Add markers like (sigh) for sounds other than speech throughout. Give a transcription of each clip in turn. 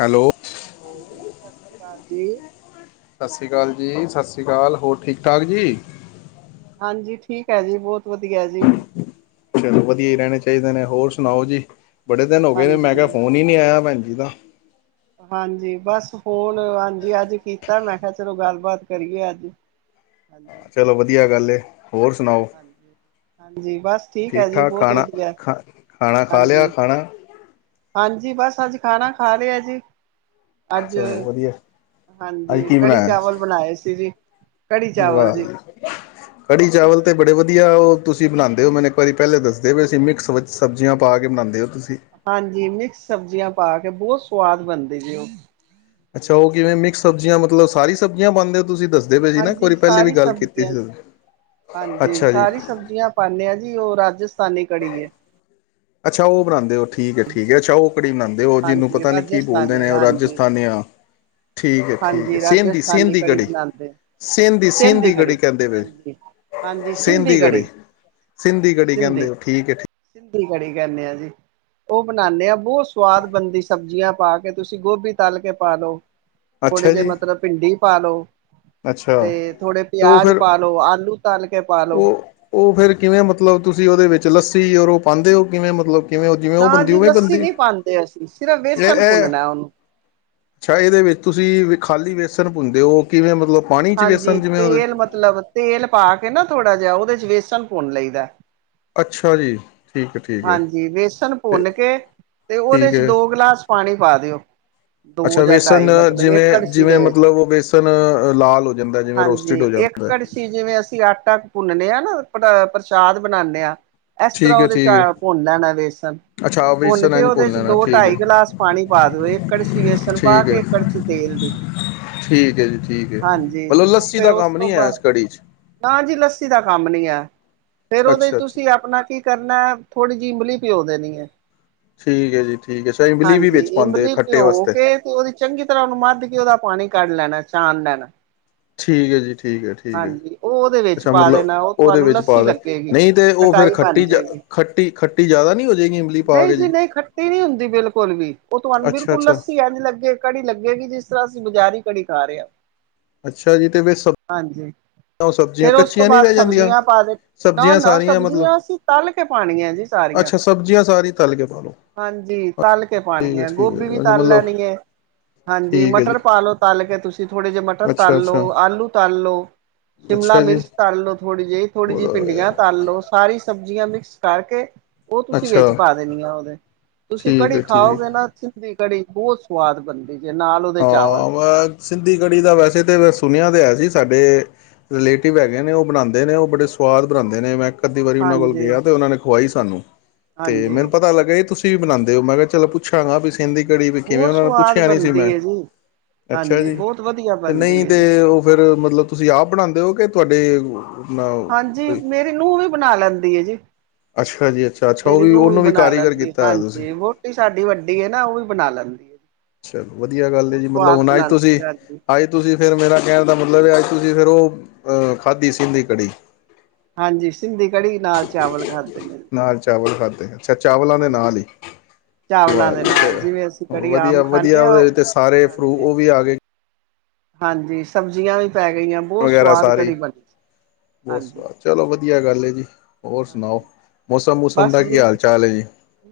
Hello. ਹਾਂਜੀ, ਸਸ੍ਰੀ ਕਾਲ ਜੀ। ਸਸ਼੍ਰੀ ਕਾਲ ਜੀ, ਸਸ਼੍ਰੀ ਕਾਲ, ਹੋਰ ਠੀਕ-ਠਾਕ ਜੀ? ਹਾਂਜੀ, ਠੀਕ ਹੈ ਜੀ, ਬੋਹਤ ਵਧੀਆ ਜੀ। ਚਲੋ ਵਦੀਆ ਈ ਰੈਣੇ ਚਾਈਦੇ ਨੇ ਹੋਰ ਸੁਨਾਓ ਜੀ, ਬੜੇ ਦਿਨ ਹੋ ਗਏ ਨੇ, ਮੈਂ ਹਾਂਜੀ ਕੇਆ ਫੋਨ ਈ ਨੀ ਆਏਆ ਭੈਨ ਜੀ ਦਾ। ਹਾਂਜੀ, ਬਾੱਸ ਫੋਨ ਹਾਂਜੀ ਆੱਜ ਕੀਤਾ ਮੈਂ ਕੇਆ ਚਲੋ ਗਾਲਬਾਤ ਕਰੀਏ ਆੱਜ। ਹਾਂਜੀ। ਚਲੋ ਵਧੀਆ ਗੱਲ ਏ। ਹੋਰ ਸੁਨਾਓ ਹਾਂਜੀ ਹਾਂਜੀ ਬਸ ਠੀਕ ਹੈ ਜੀ ਠੀਕ-ਠਾਕ ਬਹੁਤ ਖਾਣਾ ਵਧੀਆ ਖਾ ਖਾਣਾ ਖਾ ਲੇਆ, ਹਾਂਜੀ ਖਾਣਾ? ਹਾਂਜੀ ਬਾਸ ਆੱਜ ਖਾਣਾ ਖਾ ਲੇਆ ਜੀ। ਅੱਜ ਚਲੋ ਵਦੀਐ। ਹਾਂਜੀ ਕੜੀ ਚਾਵਲ ਬਣਾਏ ਸੀ ਜੀ, ਕੜੀ ਚਾਵਲ ਜੀ। ਕੜੀ ਚਾਵਲ ਤੇ ਹਾਂਜੀ ਬੜੇ ਵਦੀਆ ਓ ਤੁਸੀਂ ਬਨਾਂਦੇ ਓ ਮੈਨ ਇੱਕ ਵਾਰੀ ਪੈਹਲੇ ਦੱਸਦੇ ਪੇਸੀ ਮਿਕਸ ਵਿਚ ਸਬਜ਼ੀਆਂ ਪਾ ਕੇ ਬਨਾਂਦੇ ਓ ਤੂਸੀ। ਹਾਂਜੀ ਮਿਕਸ ਸਬਜ਼ੀਆਂ ਪਾ ਕੇ ਬੋਤ ਸਵਾਦ ਬਨਦੀ ਜੇ ਓ। ਅੱਛਾ ਓ ਕਿਵੇਂ ਮਿਕਸ ਸਬਜ਼ੀਆਂ ਮਤਲਬ ਸਾਰੀ ਸਬਜ਼ੀਆਂ ਪਾਂਦੇ ਓ ਤੂਸੀ ਦੱਸ ਜਿਵੇਂ ਕਿ ਨਾ ਇਕ ਹਾਂਜੀ ਵਾਰੀ ਪੈਹਲੇ ਵੀ ਸਾਰੀ ਗਾੱਲ ਕੀਤੀ ਸਬਜ਼ੀਆਂ ਸੀ, ਅੱਛਾ ਜੀ। ਪਾੱਨੇ ਆ ਜੀ ਓ ਰਾਜਸਥਾਨੀ ਕੜੀ ਏ। ਅੱਛਾ ਓ ਬਨਾਂਦੇ ਓ ਠੀਕੇ, ਠੀਕੇ, ਅੱਛਾ ਓ ਕੜੀ ਬਨਾਂਦੇ ਓ ਜਿਨੂੰ ਹਾਂਜੀ ਪਤਾ ਨੀ ਕੀ ਬੋਲਦੇ ਰਾਜਸਥਾਨੀ ਨੇ, ਓ ਹਾਂਜੀ ਰਾਜਸਥਾਨੀ ਆ ਠੀਕੇ, ਠੀਕੇ ਹਾਂਜੀ ਸਿੰਦੀ, ਰਾਜਸਥਾਨੀ ਸਿੰਦੀ ਕੜੀ। ਬਣਾਉਂਦੇ ਸਿੰਦੀ, ਸਿੰਧੀ ਸਿੰਦੀ ਕੜੀ ਕੈਂਦੇ ਵੇ ਹਾਂਜੀ ਹਾਂਜੀ ਸਿੰਧੀ ਸਿੰਦੀ ਕੜੀ। ਸਿੰਦੀ ਹਾਂਜੀ ਕੜੀ ਕੈਂਦੇ ਸਿੰਧੀ ਓ ਠੀਕੇ, ਠੀਕ। ਸਿੰਧੀ ਕੜੀ ਕੈੱਨੇ ਆ ਜੀ। ਓ ਬਨਾਨੇ ਆਂ ਬੋਤ ਸਵਾਦ ਬਨਦੀ ਸਬਜ਼ੀਆਂ ਪਾ ਕੇ ਤੂਸੀ ਗੋਭੀ ਤਾੱਲ ਕੇ ਪਾ ਲੋ ਥੋੜੇ ਅੱਛਾ ਜੇ ਜੀ ਮਤਲਬ ਭਿੰਡੀ ਪਾ ਲੋੋ ਤੇ ਥੋੜੇ ਉਹ ਪੇਆਜ ਫਿਰ ਪਾਲੋ, ਆਲੂ ਤਾੱਲ ਕੇ ਪਾਲ ਲੋ ਓ ਫੇਰ ਕਿਵੇਂ ਮਤਲਬ, ਤੂਸੀ ਓਦੇ ਵਿੱਚ ਲੱਸੀ ਔਰ ਓ ਪਾਂਦੇ ਓ, ਕਿਵੇਂ ਮਤਲਬ? ਕਿਵੇਂ ਓ ਜਿਵੇਂ ਓ ਨਾ ਬਨਦੀ ਜੀ ਉਵੇਂ ਲੱਸੀ ਬਨਦੀ ਨਹੀਂ ਪਾਉਂਦੇ ਅਸੀਂ ਸਿਰਫ ਯਾ ਵੇਸਣ ਐ ਭੁੰਨਣਾ ਉਹਨੂੰ ਅੱਛਾ ਇਹਦੇ ਵਿੱਚ ਤੂਸੀ ਖਾਲੀ ਵੇਸਨ ਭੁਨਦੇ ਓ, ਕਿਵੇਂ ਮਤਲਬ ਪਾਣੀ ਚ ਹਾਂਜੀ ਵੇਸਨ ਜਿਵੇਂ ਉਦੇ ਤੇਲ ਮਤਲਬ ਤੇਲ ਪਾ ਕੇ ਨਾ ਥੋੜਾ ਜਾ ਓਦੇ ਚ ਵੇਸਨ ਭੂੱਨ ਲਈ ਦੈ ਅੱਛਾ ਜੀ। ਠੀਕ ਹੈ ਠੀਕ ਹੈ ਹਾਂਜੀ, ਵੇਸਨ ਅਤੇ ਭੁੰਨ ਕੇ, ਤੇ ਓਦੇ ਠੀਕ ਚ ਹੈ ਦੋ ਗਲਾਸ ਪਾਣੀ ਪਾ ਦੇਓ ਅੱਛਾ ਵੇਸਨ ਜਿਵੇਂ, ਜਿਵੇਂ ਵਿੱਚ ਮਤਲਬ ਓ ਵੇਸਣ ਲਾਲ ਹੋ ਜਾਂਦੈ, ਜਿਵੇਂ ਰੋਸਟਿਡ ਹੋ ਜਾਂਦੈ। ਜੀ ਜਿਵੇਂ ਅਸੀ ਆਟਾ ਭੁੰਨਨੇ ਆ ਨਾ, ਪਰ ਪ੍ਰਸ਼ਾਦ ਬਨਾਂਦੇ ਆਂ, ਏਸ ਤਰਾਂ ਠੀਕ ਹੈ ਓਦੇ ਚ ਠੀਕ ਹੈ ਭੁੰਨ ਲੈਣੈ ਵੇਸਨ। ਅੱਛਾ ਭੁੰਨ ਵੇਸਨ ਕੇ ਇੰਝ ਉਹਦੇ ਚ ਲੈਣਾ ਦੋ ਠੀਕ ਹੈ ਢਾਈ ਗਲਾਸ ਪਾਣੀ ਪਾ ਦਿਉ। ਦੇ ਦੋ ਢਾਈ ਗ ਇੱਕ ਕੜਸੀ ਬੇਸਣ ਪਾ ਠੀਕ ਹੈ ਕੇ ਕੜਛੀ ਤੇਲ ਦੀ। ਠੀਕ ਹੈ ਜੀ। ਠੀਕ ਹੈ। ਹਾਂਜੀ ਮਤਲਬ ਉਹ ਲੱਸੀ ਫੇਰ ਦਾ ਉਸ ਕੰਮ ਤੋਂ ਨੀ ਹੈ ਬਾਅਦ ਇਸ ਕੜੀ 'ਚ। ਨਾ ਜੀ ਲੱਸੀ ਦਾ ਕੰਮ ਨੀ ਹੈ। ਫੇਰ ਉਹਦੇ' ਚ ਅੱਛਾ ਅੱਛਾ ਤੁਸੀਂ ਆਪਣਾ ਕੀ ਕਰਨਾ? ਥੋੜ੍ਹੀ ਜੀ ਇਮਲੀ ਭਿਉ ਦੇਣੀ ਐ। ਠੀਕ ਹੈ ਜੀ ਠੀਕ ਹੈ। ਅੱਛਾ ਇਮਲੀ ਵੀ ਹਾਂਜੀ ਵਿੱਚ ਪਾਉਂਦੇ ਇਮਲੀ ਖੱਟੇ ਭਿਉਂ ਵਾਸਤੇ। ਕੇ ਤੇ ਉਹਦੀ ਚੰਗੀ ਤਰ੍ਹਾਂ ਉਹਨੂੰ ਮੱਧ ਕੇ ਉਹਦਾ ਪਾਣੀ ਕੱਢ ਲੈਣਾ ਛਾਣ ਲੈਣਾ। ਠੀਕ ਹੈ ਜੀ ਠੀਕ ਹੈ ਠੀਕ ਹੈ। ਹਾਂਜੀ ਉਹ ਉਹਦੇ ਵਿੱਚ ਅੱਛਾ ਪਾ ਮਤਲਬ ਦੇਣਾ ਉਹ ਉਹਦੇ ਤੁਹਾਨੂੰ ਵਿੱਚ ਪਾ ਲੱਸੀ ਦੇਣ ਲੱਗੇਗੀ ਨਹੀਂ ਤੇ ਉਹ ਫੇਰ। ਖਟਾਈ ਬਣ ਖੱਟੀ ਜ ਜਾਏਗੀ। ਖੱਟੀ ਖੱਟੀ ਜ਼ਿਆਦਾ ਨਹੀਂ ਹੋ ਹੋਜੇਗੀ। ਨਹੀਂ ਜੀ ਨਹੀਂ ਖੱਟੀ ਨੀ ਹੁੰਦੀ ਬਿਲਕੁਲ ਵੀ। ਉਹ ਤੁਹਾਨੂੰ ਅੱਛਾ ਬਿਲਕੁਲ ਅੱਛਾ ਲੱਸੀ ਐਜ ਲੱਗੇ। ਕੜੀ ਲੱਗੇਗੀ ਜਿਸ ਤਰ੍ਹਾਂ ਅਸੀਂ ਬਜ਼ਾਰੀ ਕੜੀ ਖਾ ਰਹੇ ਹਾਂ। ਅੱਛਾ ਜੀ ਤੇ ਵਿੱਚ ਸਬ। ਹਾਂਜੀ। ਫੇਰ ਉਸ ਤੋਂ ਬਾਅਦ ਰਹਿ ਜਾਂਦੀਆਂ ਸਬਜ਼ੀਆਂ ਪਾ ਦੇ ਨਾ ਸਬਜ਼ੀਆਂ ਨਾ ਸਾਰੀਆਂ ਮਤਲਬ ਸਬਜ਼ੀਆਂ ਅਸੀਂ ਤਲ ਕੇ ਪਾਣੀਆਂ ਜੀ ਸਾਰੀ। ਅੱਛਾ ਸਬਜ਼ੀਆਂ ਸਾਰੀ ਤਲ ਕੇ ਪਾ ਲਓ। ਹਾਂਜੀ ਤਲ ਕੇ ਪਾਣੀ ਠੀਕ ਹੈ ਠੀਕ ਗੋਭੀ ਵੀ ਅੱਛਾ ਤਲ ਮਤਲਬ ਲੈਣੀ ਹੈ। ਹਾਂਜੀ ਠੀਕ ਹੈ ਜੀ ਮਟਰ। ਪਾ ਲੋ ਤਲ ਕੇ ਤੁਸੀਂ ਥੋੜੇ ਜਿਹੇ ਮ। ਮਟਰ ਅੱਛਾ ਤਲ ਲੋ, ਅੱਛਾ ਆਲੂ ਤਲ ਲੋ, ਸ਼ਿਮਲਾ ਅੱਛਾ ਜੀ ਮਿਰਚ ਤਲ ਲੋ, ਥੋੜ੍ਹੀ ਜਿਹੀ ਥੋੜ੍ਹੀ ਜਿਹੀ ਭਿੰਡੀਆਂ। ਤਲ ਲੋਂ। ਸਾਰੀ ਸਬਜ਼ੀਆਂ ਮਿਕਸ ਕਰਕੇ। ਉਹ ਤੁਸੀਂ ਵਿੱਚ ਅੱਛਾ ਪਾ ਦੇਣੀ ਆ ਉਹਦੇ। ਤੁਸੀਂ ਠੀਕ ਕੜੀ ਹੈ ਠੀਕ ਖਾਓਗੇ ਹੈ ਨਾ। ਦੀ ਕੜੀ ਬਹੁਤ ਸਵਾਦ ਬਣਦੀ। ਠੀਕ ਹੈ ਨਾਲ। ਉਹਦੇ ਚਾਵਲ ਹਾਂ। ਸਿੱਧੀ ਕੜੀ ਦਾ ਵੈਸੇ ਤਾਂ ਸੁਣਿਆ ਤਾਂ ਹੈ ਸੀ ਸਾਡੇ। ਰਿਲੇਟਿਵ ਹੈਗੇ ਨੇ। ਉਹ ਬਣਾਉਂਦੇ ਨੇ, ਉਹ ਬੜੇ ਸੁਆਦ ਬਣਾਉਂਦੇ ਨੇ ਮੈਂ। ਅੱਧੀ ਵਾਰੀ ਉਹਨਾਂ ਕੋਲ ਹਾਂਜੀ ਗਿਆ ਤੇ ਉਹਨਾਂ ਨੇ ਖੁਵਾਈ ਸਾਨੂੰ ਤੇ ਹਾਂਜੀ ਮੈਨੂੰ ਪਤਾ ਲੱਗਾ ਤੁਸੀਂ। ਤੁਸੀਂ ਵੀ ਬਣਾਉਂਦੇ ਹੋ। ਮੈਂ ਕਿਹਾ ਚੱਲ ਪੁੱਛਾਂਗਾ ਵੀ ਸਿੰਧੀ ਕੜੀ ਹਾਂਜੀ ਵੀ ਕਿਵੇਂ? ਬਹੁਤ ਉਹਨਾ ਨੂੰ ਸਵਾਦ ਪੁੱਛਿਆ ਨੀ ਸੀ ਬਣਦੀ ਮੈਂ। ਹੈ ਜੀ ਅੱਛਾ ਹਾਂਜੀ ਜੀ ਬਹੁਤ ਵਧੀਆ ਤੇ ਬਣਦੀ ਨਹੀਂ ਹੈ ਜੀ ਤੇ ਉਹ ਫੇਰ ਮਤਲਬ। ਤੁਸੀਂ ਆਪ ਬਣਾਉਂਦੇ ਹੋ ਕਿ ਤੁਹਾਡੇ? ਹਾਂਜੀ, ਕੋਈ ਮੇਰੀ ਨੂੰਹ ਵੀ ਬਣਾ ਲੈਂਦੀ ਹੈ ਜੀ। ਅੱਛਾ ਜੀ ਅੱਛਾ ਅੱਛਾ ਉਹ ਮੇਰੀ ਨੂੰਹ ਵੀ ਉਹਨੂੰ ਬਣਾ ਕਾਰੀਗਰ ਲੈਂਦੀ ਕੀਤਾ ਹੋਇਆ ਤੁਸੀਂ ਹਾਂਜੀ ਵੋ। ਸਾਡੀ ਵੱਡੀ ਹੈ ਨਾ ਉਹ ਵੀ ਬਣਾ ਲੈਂਦੀ। ਚਲੋ ਵਧੀਆ ਗੱਲ ਹੈ ਬਹੁਤ ਜੀ। ਮਤਲਬ ਸਵਾਦ ਹੁਣ ਆਏ ਤੁਸੀਂ ਬਣਾਉਂਦੀ ਹਾਂਜੀ ਆਏ। ਤੁਸੀਂ ਫੇਰ ਮੇਰਾ ਕਹਿਣ ਦਾ ਮਤਲਬ। ਅੱਜ ਤੁਸੀਂ ਫੇਰ ਉਹ ਅਹ ਖਾਧੀ ਸੀ ਦੀ ਕੜੀ। ਹਾਂਜੀ ਸਿੰਧੀ ਕੜੀ ਨਾਲ ਚਾਵਲ ਖਾਧੇ ਨੇ ਅੱਜ। ਨਾਲ ਚਾਵਲ ਖਾਧੇ ਅੱਛਾ ਚਾਵਲਾਂ ਦੇ ਨਾਲ ਹੀ। ਚਾਵਲਾਂ ਵਾਹ ਦੇ ਜੀ ਨਾਲ ਫੇਰ। ਜਿਵੇਂ ਅਸੀਂ ਕੜੀ ਆਮ ਵਧੀਆ ਖਾਂਦੇ ਵਧੀਆ ਹਾਂ ਉਹਦੇ ਤੇ ਸਾਰੇ ਫਰੂ ਹਾਂਜੀ ਉਹ ਵੀ ਆ ਗਏ। ਹਾਂਜੀ ਸਬਜ਼ੀਆਂ ਵੀ ਪੈ ਗਈਆਂ। ਬਹੁਤ ਵਗੈਰਾ ਸਵਾਦ ਸਾਰੇ ਕੜੀ ਬਣਦੀ ਬਹੁਤ ਹਾਂਜੀ। ਸਵਾਦ ਚਲੋ ਵਧੀਆ ਗੱਲ ਹੈ ਜੀ। ਹੋਰ ਸੁਣਾਓ। ਹਾਂਜੀ ਮੌਸਮ ਮੂਸਮ ਬਸ ਦਾ ਕੀ ਜੀ ਹਾਲ ਚਾਲ ਹੈ ਜੀ?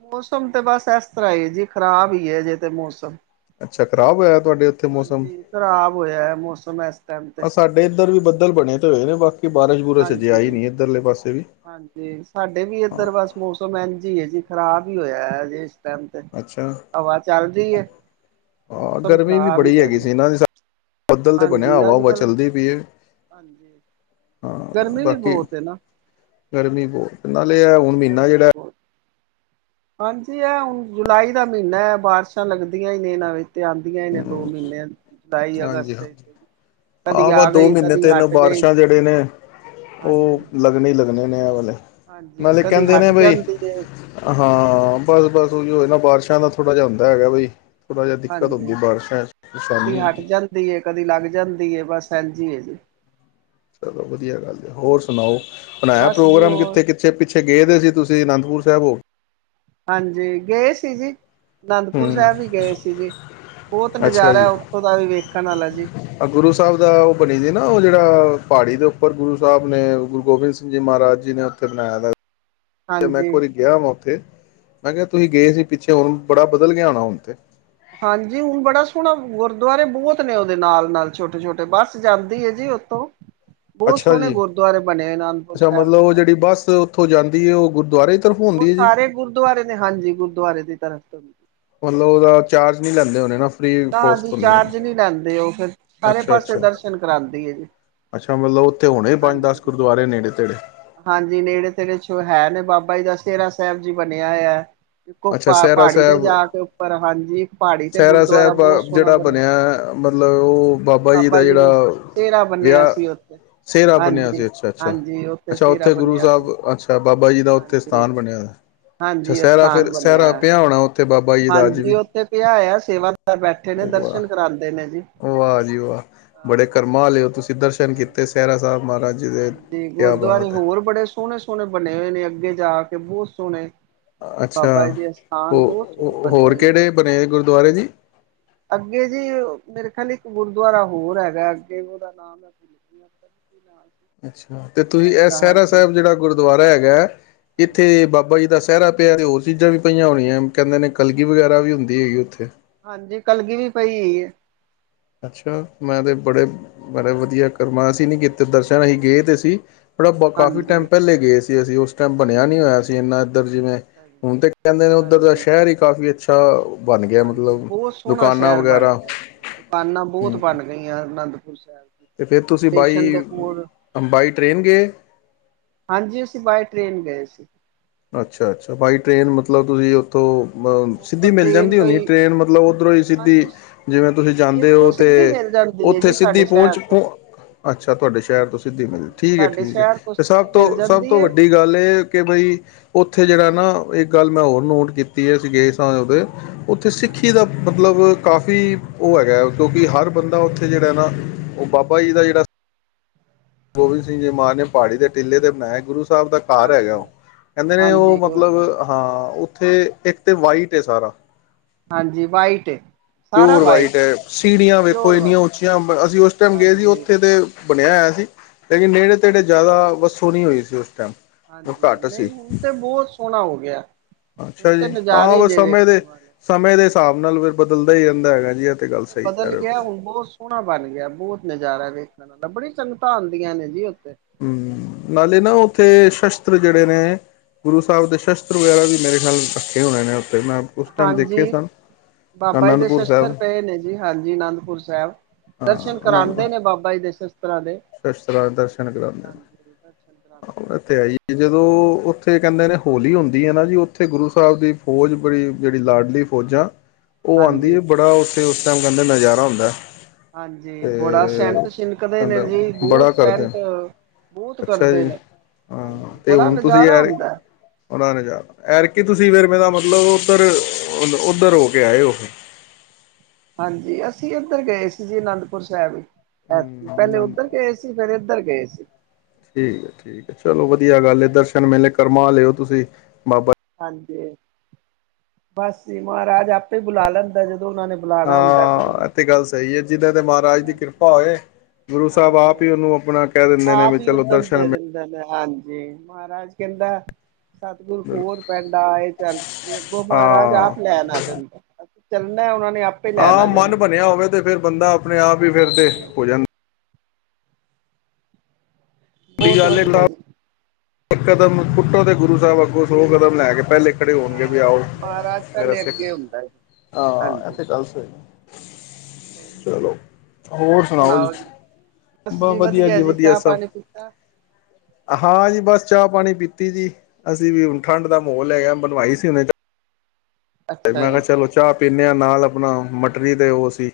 ਮੌਸਮ ਤੇ ਬਸ ਇਸ ਤਰ੍ਹਾਂ ਹੀ ਜੀ ਖ਼ਰਾਬ ਹੀ ਹੈ ਅਜੇ ਤੇ ਮੌਸਮ। ਅੱਛਾ ਖ਼ਰਾਬ ਹੋਇਆ ਤੁਹਾਡੇ ਉੱਥੇ ਮੌਸਮ ਹਾਂਜੀ ਖ਼ਰਾਬ ਹੋਇਆ ਮੌਸਮ ਇਸ ਟਾਈਮ ਤੇ। ਸਾਡੇ ਇੱਧਰ ਵੀ ਬੱਦਲ ਬਣੇ ਤੇ ਹੋਏ ਨੇ ਬਾਕੀ ਬਾਰਿਸ਼ ਬੁਰਿਸ਼ ਅਜੇ ਆਈ ਹਾਂਜੀ ਨੀ ਇੱਧਰਲੇ ਪਾਸੇ ਵੀ। ਹਾਂਜੀ ਸਾਡੇ ਵੀ ਹਾਂ ਇੱਧਰ ਬਸ ਮੌਸਮ ਇੰਝ ਹੀ ਹੈ ਜੀ। ਖਰਾਬ ਹੀ ਹੋਇਆ ਜੇ। ਟਮ ਤੇ ਅੱਛਾ ਹਵਾ ਚੱਲਦੀ ਏ। ਹਾਂ ਗਰਮੀ ਵੀ ਬੜੀ ਹੈਗੀ ਸੀ ਨਾ ਅੱਜ ਸਾ। ਬੱਦਲ ਤੇ ਬਣਿਆ ਹਾਂਜੀ ਹਵਾ ਅੱਜ ਹਵਾ ਕੱਲ ਚੱਲਦੀ ਪਈ ਏ। ਹਾਂਜੀ। ਹਾਂ ਗਰਮੀ ਵੀ ਬਾਕੀ ਬਹੁਤ ਹੈ ਨਾ ਗਰਮੀ ਬਹੁਤ। ਨਾਲੇ ਇਹ ਹੈ ਹਾਂ ਹੁਣ ਮਹੀਨਾ ਗਰਮੀ ਜਿਹੜਾ। ਬਹੁਤ ਹਾਂਜੀ ਹੈ ਹੁਣ ਜੁਲਾਈ ਦਾ ਮਹੀਨਾ ਹੈ। ਬਾਰਿਸ਼ਾਂ ਲੱਗਦੀਆਂ ਹੀ ਨੇ ਇਹਨਾਂ ਵਿੱਚ ਆਉਂਦੀਆਂ ਹੀ ਨੇ ਦੋ ਮਹੀਨਿਆਂ। ਜੁਲਾਈ ਅਗਸਤ ਤੇ। ਆਹ ਵਾ ਦੋ ਮਹੀਨੇ ਤਿੰਨ ਗਈ ਬਾਰਿਸ਼ਾਂ ਜਿਹੜੇ ਨੇ ਉਹ ਹਾਂਜੀ ਲ। ਲੱਗਣੇ ਲੱਗਣੇ ਨੇ ਆ ਵਾਲੇ ਹਾਂਜੀ ਨਾਲੇ ਕਦੇ ਕਹਿੰਦੇ ਨੇ ਹਟ ਬਈ ਜਾਂਦੀ ਏ! ਹਾਂ ਬਸ ਬਸ ਉਹੀਓ ਨਾ ਬਾਰਸ਼ਾਂ ਦਾ ਥੋੜਾ ਜਿਹਾ ਹੁੰਦਾ ਹੈਗਾ ਬਈ ਥੋੜ੍ਹਾ ਜਿਹਾ ਦਿੱਕਤ ਹੁੰਦੀ ਬਾਰਿਸ਼ਾਂ ਚ ਸਾਨੂੰ ਏ ਕਦੀ ਲੱਗ ਜਾਂਦੀ ਬਸ ਇੰਝ ਆ ਜੀ। ਚਲੋ ਵਧੀਆ ਗੱਲ ਹੋਰ ਸੁਣਾਓ ਹਾਂਜੀ ਬਣਾਇਆ ਬਸ ਜੀ ਪ੍ਰੋਗਰਾਮ ਹੋਰ ਕਿੱਥੇ ਕਿੱਥੇ ਪਿੱਛੇ ਪਿੱਛੇ ਗਏ ਦੇ ਸੀ ਤੁਸੀਂ ਅਨੰਦਪੁਰ ਸਾਹਿਬ। ਹਾਂਜੀ ਗਏ ਸੀ ਜੀ। ਅਨੰਦਪੁਰ ਸਾਹਿਬ ਵੀ ਹੂੰ ਗਏ ਸੀ ਜੀ ਬਹੁਤ ਅੱਛਾ ਜੀ ਨਜ਼ਾਰਾ ਉੱਥੋਂ ਦਾ ਵੀ ਵੇਖਣ ਵਾਲਾ ਜੀ। ਗੁਰੂ ਸਾਹਿਬ ਦਾ ਉਹ ਬਣੀ ਸੀ ਨਾ ਉਹ ਜਿਹੜਾ ਪਹਾੜੀ ਦੇ ਉੱਪਰ ਗੁਰੂ ਸਾਹਿਬ ਨੇ ਗੁਰੂ ਗੋਬਿੰਦ ਸਿੰਘ ਜੀ ਮਹਾਰਾਜ ਜੀ ਨੇ। ਬਣਾਇਆ ਦਾ। ਤੇ ਮੈਂ ਇੱਕ ਹਾਂਜੀ ਵਾਰੀ ਗਿਆ ਵਾ ਉੱਥੇ ਮੈਂ ਕਿਹਾ ਤੁਸੀਂ ਗਏ ਸੀ ਪਿੱਛੇ ਹੁਣ ਬੜਾ ਬਦਲ ਗਿਆ ਹੋਣਾ ਹੁਣ ਤੇ। ਹਾਂਜੀ, ਹੁਣ ਬੜਾ ਸੋਹਣਾ ਗੁਰਦੁਆਰੇ ਬਹੁਤ ਨੇ ਉਹਦੇ ਨਾਲ ਨਾਲ ਛੋਟੇ ਛੋਟੇ ਬਸ ਜਾਂਦੀ ਹੈ ਜੀ ਉੱਥੋਂ ਬਹੁਤ ਅੱਛਾ ਸੋਹਣੇ ਜੀ ਗੁਰਦੁਆਰੇ ਬਣੇ ਅਨੰਦਪੁਰ ਸਾਹਿਬ ਤੋਂ ਹਾਂਜੀ। ਬਸ ਹੋ ਜਾਂਦੀ ਹੈ ਉਹ ਗੁਰਦੁਆਰੇ। ਤਰਫੋਂ ਉਹ ਹੁੰਦੀ ਹੈ ਜੀ ਸਾਰੇ ਗੁਰਦੁਆਰੇ ਨੇ ਹਾਂਜੀ ਗੁਰਦੁਆਰੇ ਦੀ ਤਰਫ਼ ਤੋਂ ਵੀ ਮਤਲਬ ਉਹਦਾ ਚਾਰਜ ਨੀ ਲੈਂਦੇ ਹੋਣੇ ਨਾ। ਫ੍ਰਰੀ ਨਾ ਜੀ ਕੋਸਟ ਹੁੰਦੀ ਹੋਣੀ ਚਾਰਜ ਨੀ ਲੈਂਦੇ ਉਹ ਫਿਰ ਸਾਰੇ ਅੱਛਾ ਪਾਸੇ ਅੱਛਾ ਦਰਸ਼ਨ ਕਰਉਂਦੀ ਆ ਜੀ। ਅੱਛਾ ਮਤਲਬ ਉੱਥੇ ਹੋਣੇ ਪੰਜ ਦਸ ਹਾਂਜੀ ਗੁਰਦੁਆਰੇ ਨੇੜੇ ਤੇੜੇ। ਹਾਂਜੀ, ਨੇੜੇ ਤੇੜੇ ਚ ਹੈ ਨੇ ਬਾਬਾ ਜੀ ਦਾ ਸੇਹਰਾ ਸਾਹਿਬ ਜੀ ਬਣਿਆ ਹੋਇਆ। ਪ ਅੱਛਾ ਸਹਿਰਾ ਪਹਾੜੀ ਤੇ ਸਾਹਿਬ ਜਾ ਕੇ ਉੱਪਰ ਹਾਂਜੀ ਇੱਕ ਪਹਾੜੀ ਤੇ ਗੁ ਸਹਿਰਾ ਸਾਹਿਬ ਜਿਹੜਾ ਬਣਿਆ ਮਤਲਬ ਉਹ ਬਾਬਾ ਜੀ ਦਾ ਜਿਹੜਾ ਤੇਰਾਂ ਬੰਨਿਆ ਵਿਆਹ ਸੀ ਉੱਥੇ ਸਿਹਰਾ ਬਣਿਆ ਹਾਂਜੀ ਸੀ ਅੱਛਾ ਅੱਛਾ ਹਾਂਜੀ, ਉੱਥੇ ਅੱਛਾ ਸੇਰਾ ਗੁਰੂ ਬੰਨਿਆ ਸੀ ਸਾਹਿਬ ਅੱਛਾ ਬਾਬਾ ਜੀ ਦਾ ਉੱਥੇ ਹਾਂਜੀ। ਸਥਾਨ ਬਣਿਆ ਹੋਇਆ ਅੱਛਾ ਹਾਂਜੀ, ਸਿਹਰਾ ਅਥਾਨ ਫਿਰ ਬਣਿਆ ਸਿਹਰਾ ਹੈ ਪਿਆ ਹੋਣਾ ਉੱਥੇ ਬਾਬਾ ਜੀ ਦਾ ਅੱਜ ਹਾਂਜੀ ਵੀ ਉਹ ਥੇ ਪਿਆਆ ਸੇਵਾਦਾਰ ਬੈਠੇ ਨੇ ਦਰਸ਼ਨ ਕਰਾਉਂਦੇ ਨੇ ਜੀ। ਆ ਜੀ ਵਾਹ ਬੜੇ ਹਾਂਜੀ ਕਰਮਾ ਲੇਓ ਤੁਸੀਂ ਦਰਸ਼ਨ ਕੀਤੇ ਹਾਂਜੀ ਸਹਿਰਾ ਸਾਹਿਬ ਮਹਾਰਾਜ ਜੀ ਦੇ ਹਾਂਜੀ ਕਿਆ ਗੁਰਦੁਆਰੇ ਬਾਤ ਹੈ ਹੋਰ ਬੜੇ ਸੋਹਣੇ ਸੋਹਣੇ ਬਣੇ ਹੋਏ ਨੇ ਅੱਗੇ ਜਾ ਕੇ ਬਹੁਤ ਸੋਹਣੇ ਅੱਛਾ ਬਾਬਾ ਜੀ ਦੇ ਹੋ ਅਸਥਾਨ ਬਹੁਤ ਸੋਹਣੇ ਬਣੇ ਹੋਰ ਹੋਏ ਨੇ ਕਿਹੜੇ ਬਣੇ ਗੁਰਦੁਆਰੇ ਜੀ? ਅੱਗੇ ਜੀ ਮੇਰੇ ਖਿਆਲ ਇੱਕ ਗੁਰਦੁਆਰਾ ਹੋਰ ਹੈਗਾ ਅੱਗੇ ਉਹਦਾ ਨਾਮ ਹੈ ਕੀ ਨਾਲ ਸੀ ਅੱਛਾ ਤੇ ਤੁਸੀਂ ਗੁਰਦੁਆਰੇ ਇਹ ਦਾ ਸੇਹਰਾ ਹਾਂਜੀ ਸਾਹਿਬ ਜਿਹੜਾ ਗੁਰਦੁਆਰਾ ਹੈਗਾ ਹਾਂਜੀ ਇੱਥੇ ਬਾਬਾ ਜੀ ਦਾ ਸੇਹਰਾ ਪਿਆ ਤੇ ਹੋਰ ਚੀਜ਼ਾਂ ਵੀ ਪਈਆਂ ਹੋਣੀਆਂ ਕਹਿੰਦੇ ਨੇ ਕਲਗੀ ਵਗੈਰਾ ਵੀ ਹੁੰਦੀ ਹੈਗੀ ਉੱਥੇ ਹਾਂਜੀ ਕਲਗੀ ਵੀ ਪਈ। ਅੱਛਾ ਮੈਂ ਤੇ ਬੜੇ ਬੜਾ ਵਧੀਆ ਕਰਮਾਨ ਸੀ ਨ ਹਾਂਜੀ ਕਿਤੇ ਬਹੁਤ ਦਰਸ਼ਨ ਅਸੀਂ ਸੋਹਣਾ ਗਏ ਤੇ ਸੀ। ਬੜਾ ਕਾਫੀ ਟਾਈਮ ਹਾਂਜੀ ਪਹਿਲੇ ਗਏ ਸੀ ਅਸੀਂ ਉਸ ਟਾਈਮ ਬਣਿਆ ਨ ਹਾਂਜੀ ਹੋਇਆ ਸੀ ਇੰਨਾ ਇੱਧਰ ਜਿਵੇਂ। ਅੱਛਾ ਜੀ ਹੁਣ ਤੇ ਕਹਿੰਦੇ ਨੇ ਉੱਧਰ ਦਾ ਹਾਂਜੀ ਸ਼ਹਿਰ ਹੀ ਕਾਫੀ ਅੱਛਾ। ਅੱਛਾ ਬਣ ਗਿਆ ਹਾਂਜੀ ਮਤਲਬ ਦੁਕਾਨਾਂ ਵਗੈਰਾ। ਬਾਨਾਂ ਬਹੁਤ ਬਣ ਗਈਆਂ ਅਨੰਦਪੁਰ ਸਾਹਿਬ। ਦੀ। ਅਤੇ ਫਿਰ ਤੁਸੀਂ ਸਟੇਸ਼ਨ ਬਾਈ ਦੇ ਕੋਲ ਬਾਈ ਟਰੇਨ ਗਏ। ਹਾਂਜੀ, ਅਸੀਂ ਬਾਏ ਟ੍ਰੇਨ ਗਏ ਸੀ। ਅੱਛਾ, ਅੱਛਾ ਬਾਈਟ ਟ੍ਰੇਨ ਹਾਂਜੀ ਮਤਲਬ ਤੁਸੀਂ ਉੱਥੋਂ ਉੱਥੋਂ ਸਿੱਧੀ ਮਿਲ ਟ੍ਰੇਨ ਜਾਂਦੀ ਤੋਂ ਹੋਣੀ ਹੀ ਟ੍ਰੇਨ ਮਤਲਬ ਉੱਧਰੋਂ ਹੀ ਸਿੱਧੀ। ਹਾਂਜੀ ਜਿਵੇਂ ਤੁਸੀਂ ਜਾਂਦੇ ਇੱਥੋਂ ਹੋ ਤੇ ਸਿੱਧੀ ਮਿਲ ਜਾਂਦੀ ਹੈ ਉੱਥੇ ਜੀ ਸਾਡੇ ਸਿੱਧੀ ਸ਼ਹਿਰ ਪਹੁੰਚ ਤੋਂ ਪਹ ਅੱਛਾ, ਤੁਹਾਡੇ ਸ਼ਹਿਰ ਤੋਂ ਸਿੱਧੀ ਮਿਲਦੀ ਹਾਂਜੀ ਠੀਕ ਹੈ ਸਾਡੇ ਠੀਕ ਹੈ ਸ਼ਹਿਰ ਤੋਂ ਤੇ ਸਭ ਸਥਿਤੀ ਮਿਲ ਤੋਂ ਸਭ ਜਾਂਦੀ ਤੋਂ ਹੈ ਵੱਡੀ। ਗੱਲ ਇਹ ਕਿ ਬਈ ਉੱਥੇ ਜਿਹੜਾ ਨਾ ਇੱਕ ਗੱਲ ਮੈਂ ਹੋਰ ਨੋਟ ਕੀਤੀ ਹੈ ਸੀਗੇਏ ਸ ਉਹਦੇ, ਉੱਥੇ ਸਿੱਖੀ ਹਾਂਜੀ ਦਾ ਮਤਲਬ ਕਾਫ਼ੀ ਉਹ ਹੈਗਾ ਕਿਉਂਕਿ ਹਰ ਬੰਦਾ ਉੱਥੇ ਜਿਹੜਾ ਨਾ ਉਹ ਬਾਬਾ ਜੀ ਦਾ ਜਿਹੜਾ। ਗੋਬਿੰਦ ਸਿੰਘ ਜੀ ਮਹਾਰਜ ਨੇ ਪਹਾੜੀ ਦੇ ਟਿੱਲੇ ਤੇ ਬਣਾਇਏ ਗੁਰੂ ਸਾਹਿਬ ਦਾ। ਘਰ ਹੈਗਾ ਹਾਂਜੀ ਉਹ ਕਹਿੰਦੇ ਨੇ ਉਹ ਮਤਲਬ ਹਾਂ ਉੱਥੇ ਇੱਕ ਤੇ ਵਾਈਟ ਸਾਰਾ। ਹਾਂਜੀ ਵਾਈਟ ਪਿਓਰ ਵਾਈਟ ਹੈ ਸੀੜੀਆਂ ਵੇਖੋ ਪਿਓਰ ਇੰਨੀਆਂ ਵਾਈਟ ਉੱਚੀਆਂ ਅਸੀਂ ਉਸ ਟਾਈਮ ਗਏ ਸੀ ਹਾਂਜੀ ਉੱਥੇ ਦੇ। ਬਣਿਆ ਹੋਇਆ ਸੀ ਲੇਕਿਨ ਨੇੜੇ ਤੇੜੇ ਜ਼ਿਆਦਾ ਵੱਸੋਂ ਨਹੀਂ ਹੋਈ ਸੀ ਉਸ ਟਾਈਮ ਹਾਂਜੀ, ਘੱਟ ਨਹੀਂ ਸੀ ਹੁਣ ਤੇ ਬਹੁਤ ਸੋਹਣਾ ਹੋ ਗਿਆ। ਹੁਣ ਅੱਛਾ ਤੇ ਜੀ, ਨਜ਼ਾਰੇ ਆਹ ਜੇ ਸਮੇ ਵੇਖਣ ਦੇ ਵਾਲੇ ਸਮੇਂ ਦੇ ਹਿਸਾਬ ਨਾਲ ਫ ਚੱਲਦਾ ਹੀ ਰਹਿੰਦਾ ਹੈਗਾ ਜੀ ਇਹ ਤੇ ਗੱਲ ਸਹੀ ਕਰ ਰਹੇ ਉਹ ਸੋਣਾ ਬਣ ਗਿਆ ਬਹੁਤ ਨਜ਼ਾਰਾ ਵੇਖਣ ਵਾਲਾ ਬੜੀ ਸੰਗਤਾਂ ਆਉਂਦੀਆਂ ਨੇ ਜੀ ਉੱਥੇ। ਹੂੰ, ਨਾਲੇ ਨਾ ਉੱਥੇ ਸ਼ਸਤਰ ਜਿਹੜੇ ਨੇ ਗੁਰੂ ਸਾਹਿਬ ਦੇ ਸ਼ਸਤਰ ਵਗੈਰਾ ਵੀ ਮੇਰੇ ਖਿਆਲ ਰੱਖੇ ਹੋਣੇ ਨੇ ਉੱਥ ਤੇ ਮੈ ਉਸ ਟਾਈਮ ਦੇਖੇ ਹਾਂਜੀ ਸਨ, ਅਨੰਦਪੁਰ ਸਾਹਿਬ। ਹਾਂਜੀ-ਹਾਂਜੀ ਅਨੰਦਪੁਰ ਸਾਹਿਬ ਹਾਂ ਦਰਸ਼ਨ ਕਰਾਉਂਦੇ ਨੇ ਬਾਬਾ ਜੀ ਦੇ ਸ਼ਸਤਰਾਂ ਦੇ। ਸ਼ਸਤ੍ਹਾਂ ਦੇ ਦਰਸ਼ਨ ਕਰਾਉਂਦੇ ਹਾਂਜੀ ਦਰਸ਼ਨ ਕਰਾਉਂਦੇ ਨੇ ਨੇ ਅ ਤੇ ਹੈਈ। ਜਦੋਂ ਉੱਥੇ ਕਹਿੰਦੇ ਨੇ ਹੋਲੀ ਹੁੰਦੀ ਏ ਨਾ ਜੀ ਉੱਥੇ ਗੁਰੂ ਸਾਹਿਬ ਦੀ ਫੌਜ ਬੜੀ ਜਿਹੜੀ ਲਾਡਲੀ ਫੌਜਾਂ ਉਹ ਆਉਂਦੀ ਏ ਹਾਂਜੀ ਬੜਾ ਉੱਥੇ ਉਸ ਟਾਈਮ ਨਜ਼ਾਰਾ ਹੁੰਦਾ। ਹਾਂਜੀ ਬੜਾ ਤੇ ਸੈਂਟ ਛਿਨਕਦੇ ਨੇ ਕਹਿੰਦਾ ਜੀ ਬੜਾ ਬਹੁਤ ਕਰਦੇ ਸੈਂਟ ਬਹੁਤ ਅੱਛਾ ਕਰਦੇ ਜੀ ਨੇ ਹਾਂ ਹਾਂਜੀ ਤੇ ਬੜਾ ਹੁਣ ਤੁਸੀਂ ਨਜ਼ਾਰਾ ਯਾਰੀ ਹੁੰਦਾ ਉਹਨਾਂ ਨੇ ਜਾ ਐਤਕੀ ਤੁਸੀਂ ਫੇਰ ਮੇਰਾ ਮਤਲਬ ਉੱਧਰ ਉੱਧਰ ਹੋ ਕੇ ਆਏ ਹੋ। ਹਾਂਜੀ ਅਸੀਂ ਇੱਧਰ ਗਏ ਸੀ ਜੀ ਅਨੰਦਪੁਰ ਸਾਹਿਬ ਹੂੰ ਪਹਿਲੇ ਉੱਧਰ ਅਨੰਦਪੁਰ ਗਏ ਸਾਹਿਬ ਸੀ। ਫੇਰ ਇੱਧਰ ਗਏ ਸੀ। ਠੀਕ ਹੈ-ਠੀਕ ਹੈ ਚਲੋ ਵੱਧੀਆ ਗੱਲ ਏ ਹਾਂਜੀ ਦਰਸ਼ਨ ਮਿਲੇ ਕਰਮਾ ਵਾਲੇ ਓ ਤੁਸੀਂ ਬਾਬਾ ਹਾਂਜੀ ਬਸ ਜੀ ਮਹਾਰਾਜ ਆਪੇ ਬੁਲਾ ਲੈਂਦਾ ਜਦੋਂ ਉਹਨਾਂ ਨੇ ਬੁਲਾਣਾ ਹੁੰਦਾ ਗੁਰੂ ਹਾਂ ਨੇ ਏ ਤੇ ਗੱਲ ਸਹੀ ਏ ਜਿੱਦੇ ਤੇ ਮਾਂ ਰਾਜ ਦੀ ਹਾਂਜੀ ਕਿਰਪਾ ਹੋਏ ਗੁਰੂ ਸਾਹਿਬ ਆਪ ਹੀ ਹਾਂਜੀ ਉਹਨੂੰ ਆਪਣਾ ਕਹਿ ਦਿੰਦੇ ਨੇ ਵੀ ਆਪ ਹੀ ਚਲੋ ਉੱਦਮ ਦਰਸ਼ਨ ਦੇ ਮਿਲ ਦਿੰਦੇ ਹਾਂਜੀ ਮਹਾਰਾਜ ਕਹਿੰਦਾ। ਸਤਿਗੁਰੂ ਕੋ ਬਿਲਕੁਲ ਪਿੰਡ ਆਏ ਚੱਲ ਜ ਅੱਗੋ ਮਹਾਰਾਜ ਹਾਂ ਆਪ ਲੈਣ ਆ ਚੱਲਦਾ। ਚੱਲਣਾ ਉਹਨਾ ਨੇ ਆਪ ਹਾਂ, ਮਨ ਬਣਿਆ ਹੋਵੇ ਤੇ ਫੇਰ ਬੰਦਾ ਆਪਣੇ ਆਪ ਹੀ ਫਿਰਦੇ ਹਾਂਜੀ ਹੋ ਜਾਂਦਾ। ਵੱਡੀ ਬਹੁਤ ਗੱਲ ਹੈ ਤਾਂ ਵਧੀਆ ਇੱਕ ਕਦਮ ਪੁੱਟੋ ਤੇ ਗੁਰੂ ਸਾਹਿਬ ਅੱਗੋਂ ਸੌ ਕਦਮ ਲੈ ਕੇ ਪਹਿਲੇ ਖੜੇ ਹੋਣਗੇ ਵੀ ਆਓ ਹਾਂ ਮਹਾਰਾਜ ਮੇਰਾ ਪਹਿਲੇ ਸਿੱਖ ਅੱਗੇ ਹੁੰਦਾ ਜੀ ਹਾਂ ਇਹ ਹਾਂਜੀ ਤੇ ਗੱਲ ਸਹੀ ਸਹੀ। ਚਲੋ ਹੋਰ ਸੁਣਾਓ ਜੀ। ਬਸ ਵੱਧੀਆ ਵਧੀਆ ਜੀ ਵੱਧੀਆ ਚਾਹ ਸਭ। ਪਾਣੀ ਪੀਤਾ ਹਾਂ ਜੀ ਬਸ ਚਾਹ ਪਾਣੀ ਪੀਤੀ ਜੀ ਅਸੀਂ ਵੀ ਹੁਣ ਠੰਢ ਦਾ ਮਾਹੌਲ ਹੈਗਾ, ਬਣਵਾਈ ਸੀ ਹੁਣੇ ਚਾ ਤੇ ਅੱਛਾ ਮੈਂ ਕਿਹਾ ਜੀ ਚਲੋ ਚਾਹ ਪੀਨੇ ਆ ਨਾਲ ਆਪਣਾ ਮਟਰੀ ਤੇ ਉਹ ਸੀ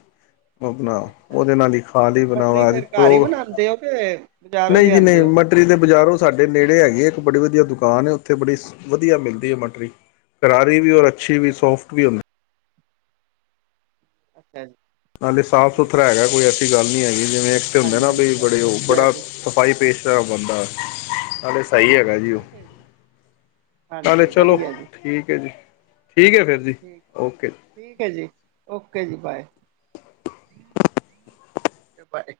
ਉਹ ਬਣਾ ਅੱਛਾ ਉਹਦੇ ਜੀ ਨਾਲ ਹੀ ਖਾ ਤੇ ਲਈ ਮਟਰੀ ਬਣਾਵਾਦੀ ਫੇਰ ਘਰ ਪ੍ਰੋ ਹੀ ਬਣਾਉਂਦੇ ਹੋ ਤੇ ਬਜ਼ਾਰੋਂ ਨਹੀਂ ਜੀ ਲਿਆਂਦੇ ਨਹੀਂ ਹੋ ਮਟ ਮਟਰੀ ਦੇ ਬਾਜ਼ਾਰੋਂ ਸਾਡੇ ਨੇੜੇ ਹੈਗੀ ਏ ਇੱਕ ਬੜੀ ਵੱਧੀਆ ਦੁਕਾਨ ਏ ਉੱਥੇ ਬੜੀ ਵੱਧੀਆ ਮਿਲਦੀ ਏ ਮਟਰੀ। ਕਰਾਰੀ ਵੀ ਔਰ ਅੱਛੀ ਵੀ ਸੋਫਟ ਵੀ ਹੁੰਦੀ। (unintelligible) ਨਾਲੇ ਸਾਫ਼ ਠੀਕ ਸੁਥਰਾ ਹੈਗਾ ਕੋਈ ਐਸੀ ਗੱਲ ਨਹੀਂ ਹੈਗੀ ਜਿਵੇਂ ਇੱਕ ਤੇ ਹੁੰਦੇ ਨਾ ਹਾਂਜੀ ਬਈ ਬੜੇ ਚਲੋ ਉਹ ਵਧੀਆ ਬੜਾ ਜੀ ਸਫ਼ਾਈ ਪੇਸ਼ਟ ਦਾ ਬੰਦਾ ਨਾਲੇ ਸਹੀ ਹੈਗਾ ਹਾਂਜੀ ਜੀ ਉਹ। ਠੀਕ ਹੈ ਨਾਲੇ ਹਾਂਜੀ ਚਲੋ ਵਧੀਆ ਜੀ ਠੀਕ ਹੈ ਜੀ ਠੀਕ ਹੈ ਫਿਰ ਜੀ ਠੀਕ ਓਕੇ ਜੀ। ਠੀਕ ਹੈ ਜੀ ਓਕੇ ਜੀ ਬਾਏ-ਬਾਏ।